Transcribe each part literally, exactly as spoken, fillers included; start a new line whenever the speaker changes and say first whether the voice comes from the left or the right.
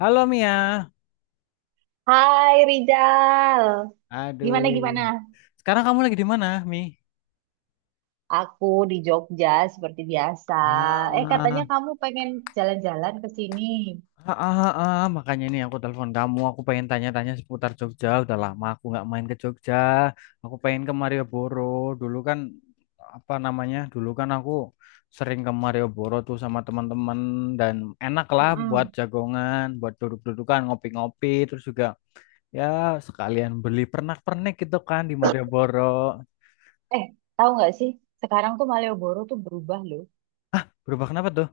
left: Halo Mia.
right: Hai Rizal,
left: Aduh.
right: gimana gimana?
left: Sekarang kamu lagi di mana, Mi?
right: Aku di Jogja seperti biasa. Eh, katanya
left: Ah,
right: kamu pengen jalan-jalan ke sini.
left: ah, ah, ah, Makanya nih aku telepon kamu. Aku pengen tanya-tanya seputar Jogja. Udah lama aku nggak main ke Jogja. Aku pengen ke Malioboro. Dulu kan apa namanya? Dulu kan aku sering ke Malioboro tuh sama teman-teman dan enak lah buat
right: Mm-mm.
left: jagongan, buat duduk-dudukan, ngopi-ngopi, terus juga ya sekalian beli pernak-pernik gitu kan di Malioboro.
right: Eh, tahu nggak sih? Sekarang tuh Malioboro tuh berubah loh.
left: Berubah kenapa tuh?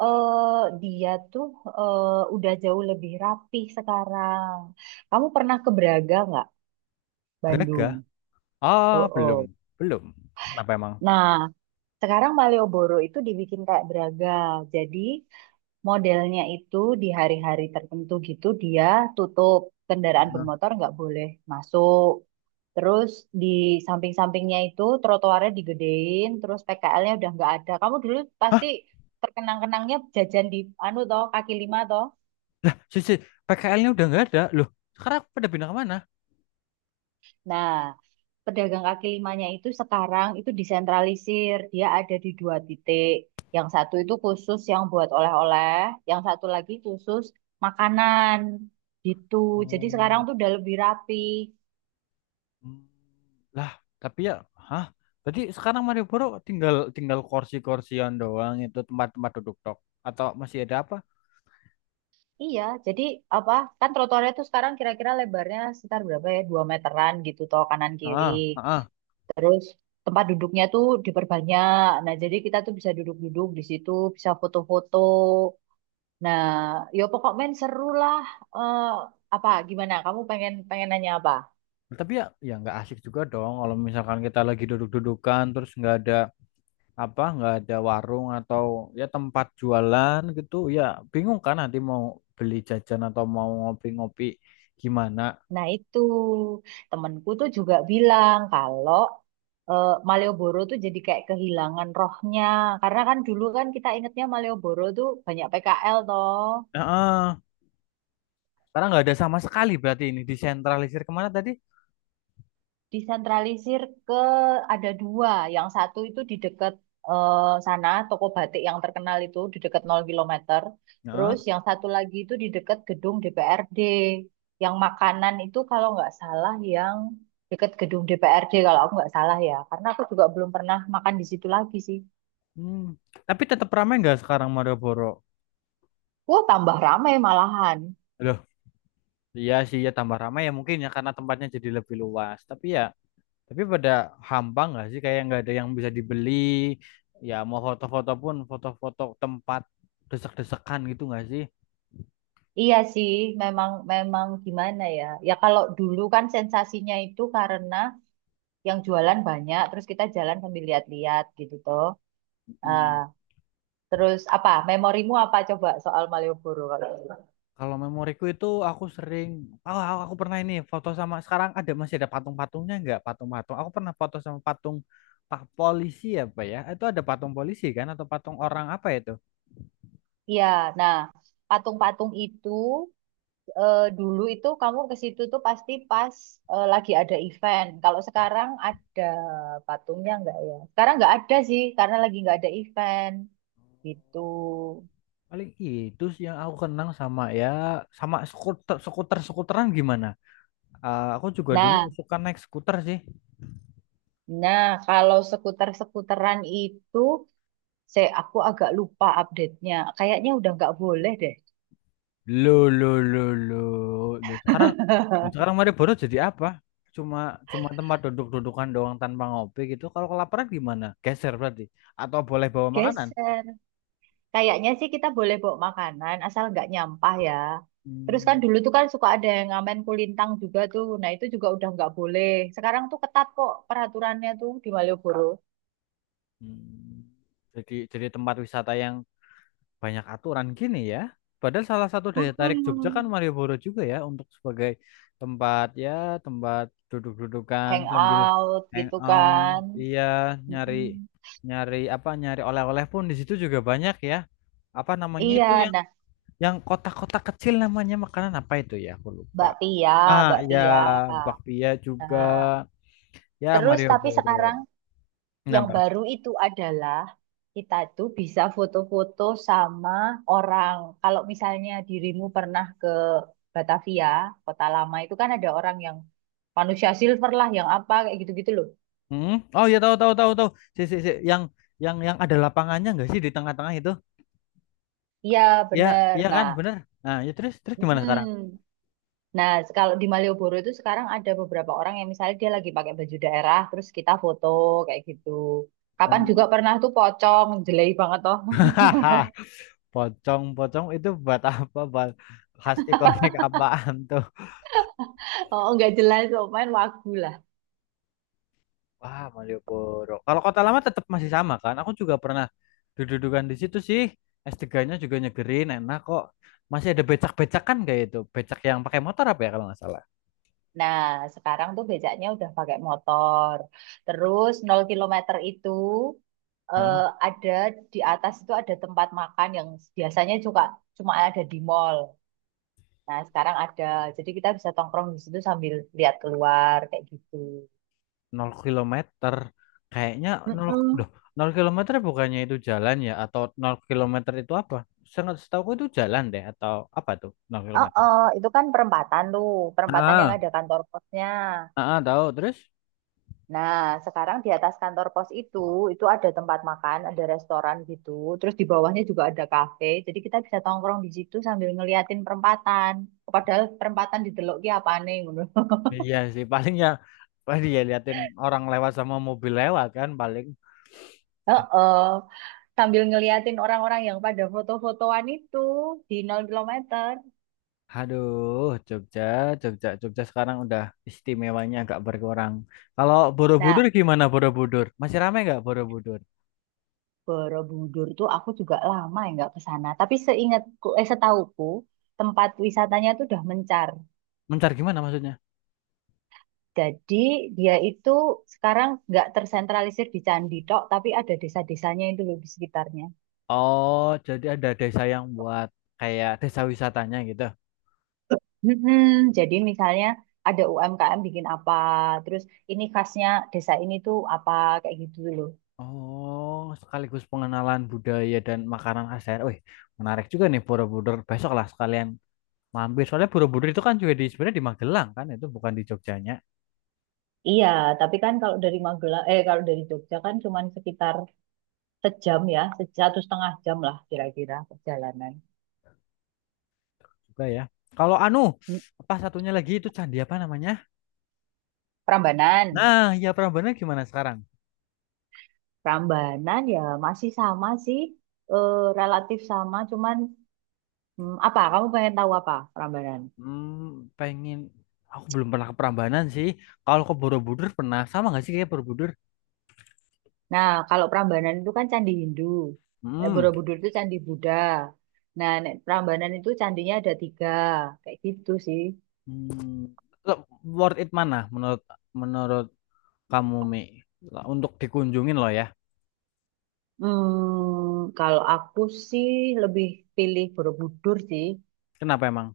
right: Eh, dia tuh eh, udah jauh lebih rapih sekarang. Kamu pernah ke Braga nggak?
left: Braga?
right: Bandung. Oh,
left: Ah, belum.
right: oh.
left: Belum. Kenapa emang?
right: Nah, sekarang Malioboro itu dibikin kayak Braga. Jadi, modelnya itu di hari-hari tertentu gitu dia tutup, kendaraan
left: Heeh.
right: bermotor nggak boleh masuk. Terus di samping-sampingnya itu trotoarnya digedein, terus P K L-nya udah nggak ada. Kamu dulu
left: Hah?
right: pasti terkenang-kenangnya jajan di anu toh, kaki lima toh.
left: Si, si P K L-nya udah nggak ada. Loh, sekarang pada pindah kemana?
right: Nah, pedagang kaki limanya itu sekarang itu disentralisir. Dia ada di dua titik. Yang satu itu khusus yang buat oleh-oleh, yang satu lagi khusus makanan gitu. Jadi sekarang
left: Oh.
right: tuh udah lebih rapi.
left: Hmm. Lah, tapi ya, hah? Berarti sekarang Malioboro tinggal tinggal kursi-kursian doang itu tempat-tempat duduk tok atau masih ada apa?
right: Iya, jadi apa? Kan trotoarnya tuh sekarang kira-kira lebarnya sekitar berapa ya? Dua meteran gitu toh kanan kiri.
left: Ah, ah, ah.
right: Terus tempat duduknya tuh diperbanyak. Nah, jadi kita tuh bisa duduk-duduk di situ, bisa foto-foto. Nah, yo pokoknya seru lah. Eh, apa gimana? Kamu pengen pengen nanya apa?
left: Tapi ya, ya nggak asik juga dong kalau misalkan kita lagi duduk-dudukan terus nggak ada apa nggak ada warung atau ya tempat jualan gitu ya bingung kan nanti mau beli jajan atau mau ngopi-ngopi gimana.
right: Nah, itu temenku tuh juga bilang kalau eh, Malioboro tuh jadi kayak kehilangan rohnya. Karena kan dulu kan kita ingetnya Malioboro tuh banyak P K L toh.
left: Heeh, karena nggak ada sama sekali berarti ini disentralisir kemana tadi.
right: Disentralisir ke ada dua. Yang satu itu di dekat eh, sana, toko batik yang terkenal itu di dekat nol kilometer.
left: Heeh.
right: Terus yang satu lagi itu di dekat gedung D P R D. Yang makanan itu kalau nggak salah yang dekat gedung D P R D kalau aku nggak salah ya. Karena aku juga belum pernah makan di situ lagi sih.
left: Hmm, tapi tetap ramai nggak sekarang Malioboro?
right: Wah, tambah ramai malahan.
left: Loh, iya sih ya tambah ramai ya mungkin ya karena tempatnya jadi lebih luas tapi ya tapi pada hampa nggak sih kayak nggak ada yang bisa dibeli, ya mau foto-foto pun foto-foto tempat desek-desekan gitu nggak sih?
right: Iya sih, memang memang gimana ya? Ya kalau dulu kan sensasinya itu karena yang jualan banyak terus kita jalan sambil lihat-lihat gitu toh. Ah,
left: Mm.
right: terus apa memorimu apa coba soal Malioboro kalau gitu?
left: Kalau memoriku itu aku sering, oh, aku aku pernah ini foto sama sekarang ada masih ada patung-patungnya nggak patung-patung? Aku pernah foto sama patung pak polisi apa ya? Itu ada patung polisi kan atau patung orang apa itu?
right: Iya, nah, patung-patung itu eh, dulu itu kamu ke situ tuh pasti pas eh, lagi ada event. Kalau sekarang ada patungnya nggak ya, sekarang nggak ada sih karena lagi nggak ada event gitu.
left: Paling itu sih yang aku kenang sama ya sama skuter skuter skuteran gimana? Eh, aku juga dulu
right: Nah,
left: suka naik skuter sih.
right: nah, kalau skuter-skuteran itu saya aku agak lupa update-nya, kayaknya udah nggak boleh deh.
left: Lo lo lo lo. Lo sekarang lo sekarang Malioboro jadi apa? Cuma cuma tempat duduk-dudukan doang tanpa ngopi gitu. Kalau kelaparan gimana? Geser berarti. Atau boleh bawa makanan?
right: Geser. Kayaknya sih kita boleh bawa makanan asal nggak nyampah ya. Terus kan
left: Hmm.
right: dulu tuh kan suka ada yang ngamen kulintang juga tuh. Nah, itu juga udah nggak boleh. Sekarang tuh ketat kok peraturannya tuh di Malioboro.
left: Hmm. Jadi jadi tempat wisata yang banyak aturan gini ya. Padahal salah satu daya tarik Jogja kan
right: Mm-mm.
left: Malioboro juga ya untuk sebagai tempat ya tempat duduk-dudukan sambil
right: Hangout gitu kan.
left: hangout, iya, nyari
right: Mm-mm.
left: nyari apa nyari oleh-oleh pun di situ juga banyak ya. Apa namanya
right: Iya,
left: itu yang
right: nah,
left: yang kotak-kotak kecil namanya makanan apa itu ya aku lupa.
right: Mbak Pia,
left: Ah
right: Mbak
left: ya,
right: Pia.
left: bakpia juga
right: Nah,
left: ya
right: terus tapi sekarang
left: Malioboro.
right: yang
left: Kenapa?
right: baru itu adalah kita tuh bisa foto-foto sama orang. Kalau misalnya dirimu pernah ke Batavia, kota lama itu kan ada orang yang manusia silver lah, yang apa kayak gitu-gitu loh.
left: Hmm? Oh ya, tahu tahu tahu tahu. Si, si, si. Yang yang yang ada lapangannya nggak sih di tengah-tengah itu?
right: Iya,
left: Iya,
right: bener.
left: iya kan,
right: Nah,
left: bener. Nah, ya terus terus gimana sekarang?
right: mm nah, kalau di Malioboro itu sekarang ada beberapa orang yang misalnya dia lagi pakai baju daerah, terus kita foto kayak gitu. Kapan juga pernah tuh pocong, jelek banget toh.
left: Hmm. Pocong, pocong itu buat apa? Buat khas ikonik apaan tuh?
right: Oh, nggak jelas, oh, main wagu lah.
left: Wah, Malioboro. Kalau Kota Lama tetap masih sama kan? Aku juga pernah dudukan di situ sih. S tiga-nya juga nyegerin, enak kok. Masih ada becak-becak kan kayak itu. Becak yang pakai motor apa ya kalau nggak salah?
right: Nah, sekarang tuh becaknya udah pakai motor. Terus nol kilometer itu eh, ada, di atas itu ada tempat makan yang biasanya juga cuma ada di mall. Nah, sekarang ada. Jadi kita bisa tongkrong di situ sambil lihat keluar kayak gitu.
left: Nol kilometer. Kayaknya nol,
right: Mm-mm.
left: duh, nol kilometer bukannya itu jalan ya atau nol kilometer itu apa? Sangat setahu itu jalan deh atau apa tuh nol
right: Oh,
left: kilometer?
right: oh, itu kan perempatan tuh, perempatan yang
left: Ah,
right: ada kantor posnya.
left: ah, ah, tahu terus?
right: Nah, sekarang di atas kantor pos itu, itu ada tempat makan, ada restoran gitu. Terus di bawahnya juga ada kafe. Jadi kita bisa tongkrong di situ sambil ngeliatin perempatan. Padahal perempatan di Delok ki apa nih? Ngono.
left: Iya sih paling ya paling ya liatin orang lewat sama mobil lewat kan paling.
right: Heeh. Sambil ngeliatin orang-orang yang pada foto-fotoan itu di nol kilometer.
left: Aduh, Jogja, Jogja, Jogja sekarang udah istimewanya agak berkurang. Kalau
right: Nah,
left: Borobudur gimana Borobudur? Masih ramai nggak Borobudur?
right: Borobudur tuh aku juga lama ya nggak ke sana. Tapi seingatku, eh setauku, tempat wisatanya tuh udah mencar.
left: Mencar gimana maksudnya?
right: Jadi dia itu sekarang nggak tersentralisir di candi tok, tapi ada desa-desanya itu loh di sekitarnya.
left: Oh, jadi ada desa yang buat kayak desa wisatanya gitu.
right: Mm-mm. Jadi misalnya ada U M K M bikin apa, terus ini khasnya desa ini tuh apa kayak gitu loh.
left: Oh, sekaligus pengenalan budaya dan makanan khas daerah. Wih, menarik juga nih Borobudur. Besok lah sekalian mampir. Soalnya Borobudur itu kan juga di sebenarnya di Magelang kan, itu bukan di Jogjanya
right: Iya, tapi kan kalau dari Magelang, eh kalau dari Jogja kan cuma sekitar sejam ya, se- satu setengah jam lah kira-kira perjalanan.
left: juga ya. Kalau anu,
right: Hmm,
left: apa satunya lagi itu candi apa namanya?
right: Prambanan,
left: Nah, ya Prambanan gimana sekarang?
right: Prambanan ya masih sama sih, eh, relatif sama, cuman hmm, apa? Kamu pengen tahu apa Prambanan?
left: Hmm, pengen, aku belum pernah ke Prambanan sih. Kalau ke Borobudur pernah sama nggak sih kayak Borobudur?
right: Nah, kalau Prambanan itu kan candi Hindu. Nek
left: Hmm.
right: Borobudur itu candi Buddha. Nah, nek Prambanan itu candinya ada tiga, kayak gitu sih.
left: Hmm, lo- worth it mana menurut menurut kamu Mi? Lo- untuk dikunjungin loh ya.
right: Hmm, kalau aku sih lebih pilih Borobudur sih.
left: Kenapa emang?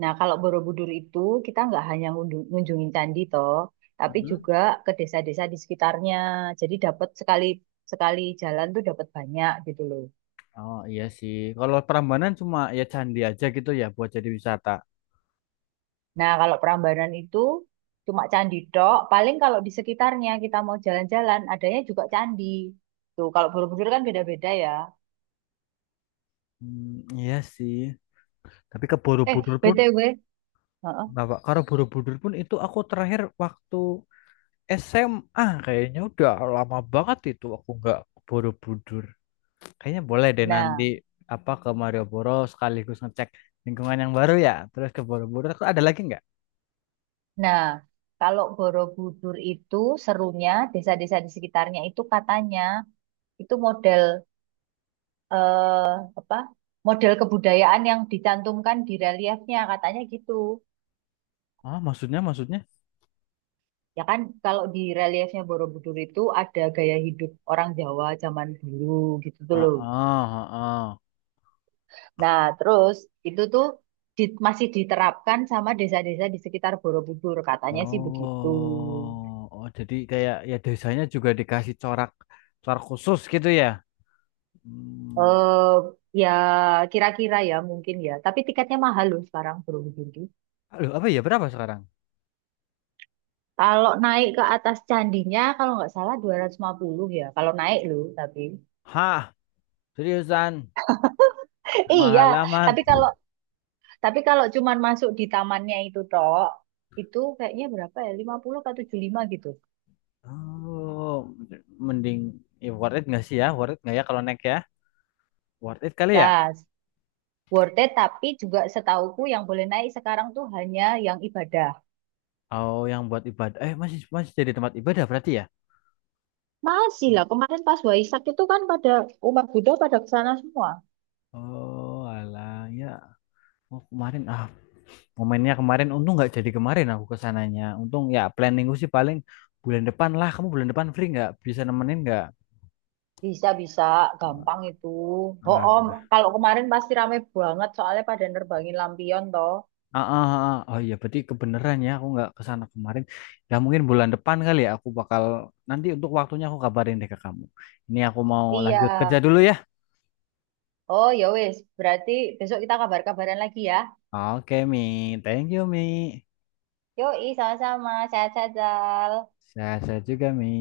right: Nah, kalau Borobudur itu kita nggak hanya ngundu- ngunjungin candi toh, tapi
left: Mhm.
right: juga ke desa-desa di sekitarnya. Jadi dapat sekali sekali jalan tuh dapat banyak gitu loh.
left: Oh iya sih. Kalau Prambanan cuma ya candi aja gitu ya buat jadi wisata.
right: Nah, kalau Prambanan itu cuma candi tok. Paling kalau di sekitarnya kita mau jalan-jalan, adanya juga candi. Tuh, kalau Borobudur kan beda-beda ya.
left: Hmm, iya sih. Tapi ke
right: Eh,
left: Borobudur pun
right: B T W. Heeh.
left: kenapa? Karena Borobudur pun itu aku terakhir waktu S M A kayaknya udah lama banget itu aku nggak ke Borobudur. Kayaknya boleh deh nanti
right: Nah,
left: apa ke Malioboro sekaligus ngecek lingkungan yang baru ya. Terus ke Borobudur. Terus ada lagi nggak?
right: nah, kalau Borobudur itu serunya desa-desa di sekitarnya itu katanya itu model apa? Model kebudayaan yang dicantumkan di reliefnya katanya gitu.
left: Ah, maksudnya, maksudnya?
right: Ya kan kalau di reliefnya Borobudur itu ada gaya hidup orang Jawa zaman dulu gitu tuh
left: Ah,
right: loh.
left: ah, ah, ah.
right: Nah, terus itu tuh di- masih diterapkan sama desa-desa di sekitar Borobudur, katanya sih begitu.
left: Oh, oh, jadi kayak ya desanya juga dikasih corak, corak khusus gitu ya? Hmm.
right: Eh, ya kira-kira ya mungkin ya. Tapi tiketnya mahal loh sekarang Borobudur tuh.
left: Aduh, apa ya? Berapa sekarang?
right: Kalau naik ke atas candinya, kalau nggak salah dua ratus lima puluh ya. Kalau naik loh, tapi
left: Hah, seriusan?
right: iya.
left: Mahal amat.
right: Tapi kalau tapi kalau cuman masuk di tamannya itu toh, itu kayaknya berapa ya? lima puluh ke tujuh puluh lima gitu.
left: Oh, mending ya worth it nggak sih ya? Worth it nggak ya kalau naik ya? Worth it kali ya?
right: Tas. Worth it, tapi juga setauku yang boleh naik sekarang tuh hanya yang ibadah.
left: Oh, yang buat ibadah. Eh, masih masih jadi tempat ibadah berarti ya?
right: Masih lah, kemarin pas Waisak itu kan pada umat Buddha pada ke sana semua.
left: Oh, alah ya. Oh, kemarin ah momennya kemarin untung nggak jadi, kemarin aku kesananya untung ya, planning gue sih paling bulan depan lah, kamu bulan depan free nggak, bisa nemenin nggak?
right: Bisa-bisa, gampang itu. Oh,
left: ah,
right: om, kalau kemarin pasti rame banget soalnya pada nerbangin lampion toh.
left: ah, ah, ah. Oh iya berarti kebeneran ya aku nggak kesana kemarin, ya mungkin bulan depan kali ya aku bakal, nanti untuk waktunya aku kabarin deh ke kamu. Ini aku mau
right: Iya.
left: lanjut kerja dulu ya.
right: Oh, ya wis, berarti besok kita kabar-kabaran lagi ya.
left: Oke Mi, thank you Mi.
right: Yoi, sama-sama. Sehat-sehat, Zal.
left: Sehat-sehat juga Mi.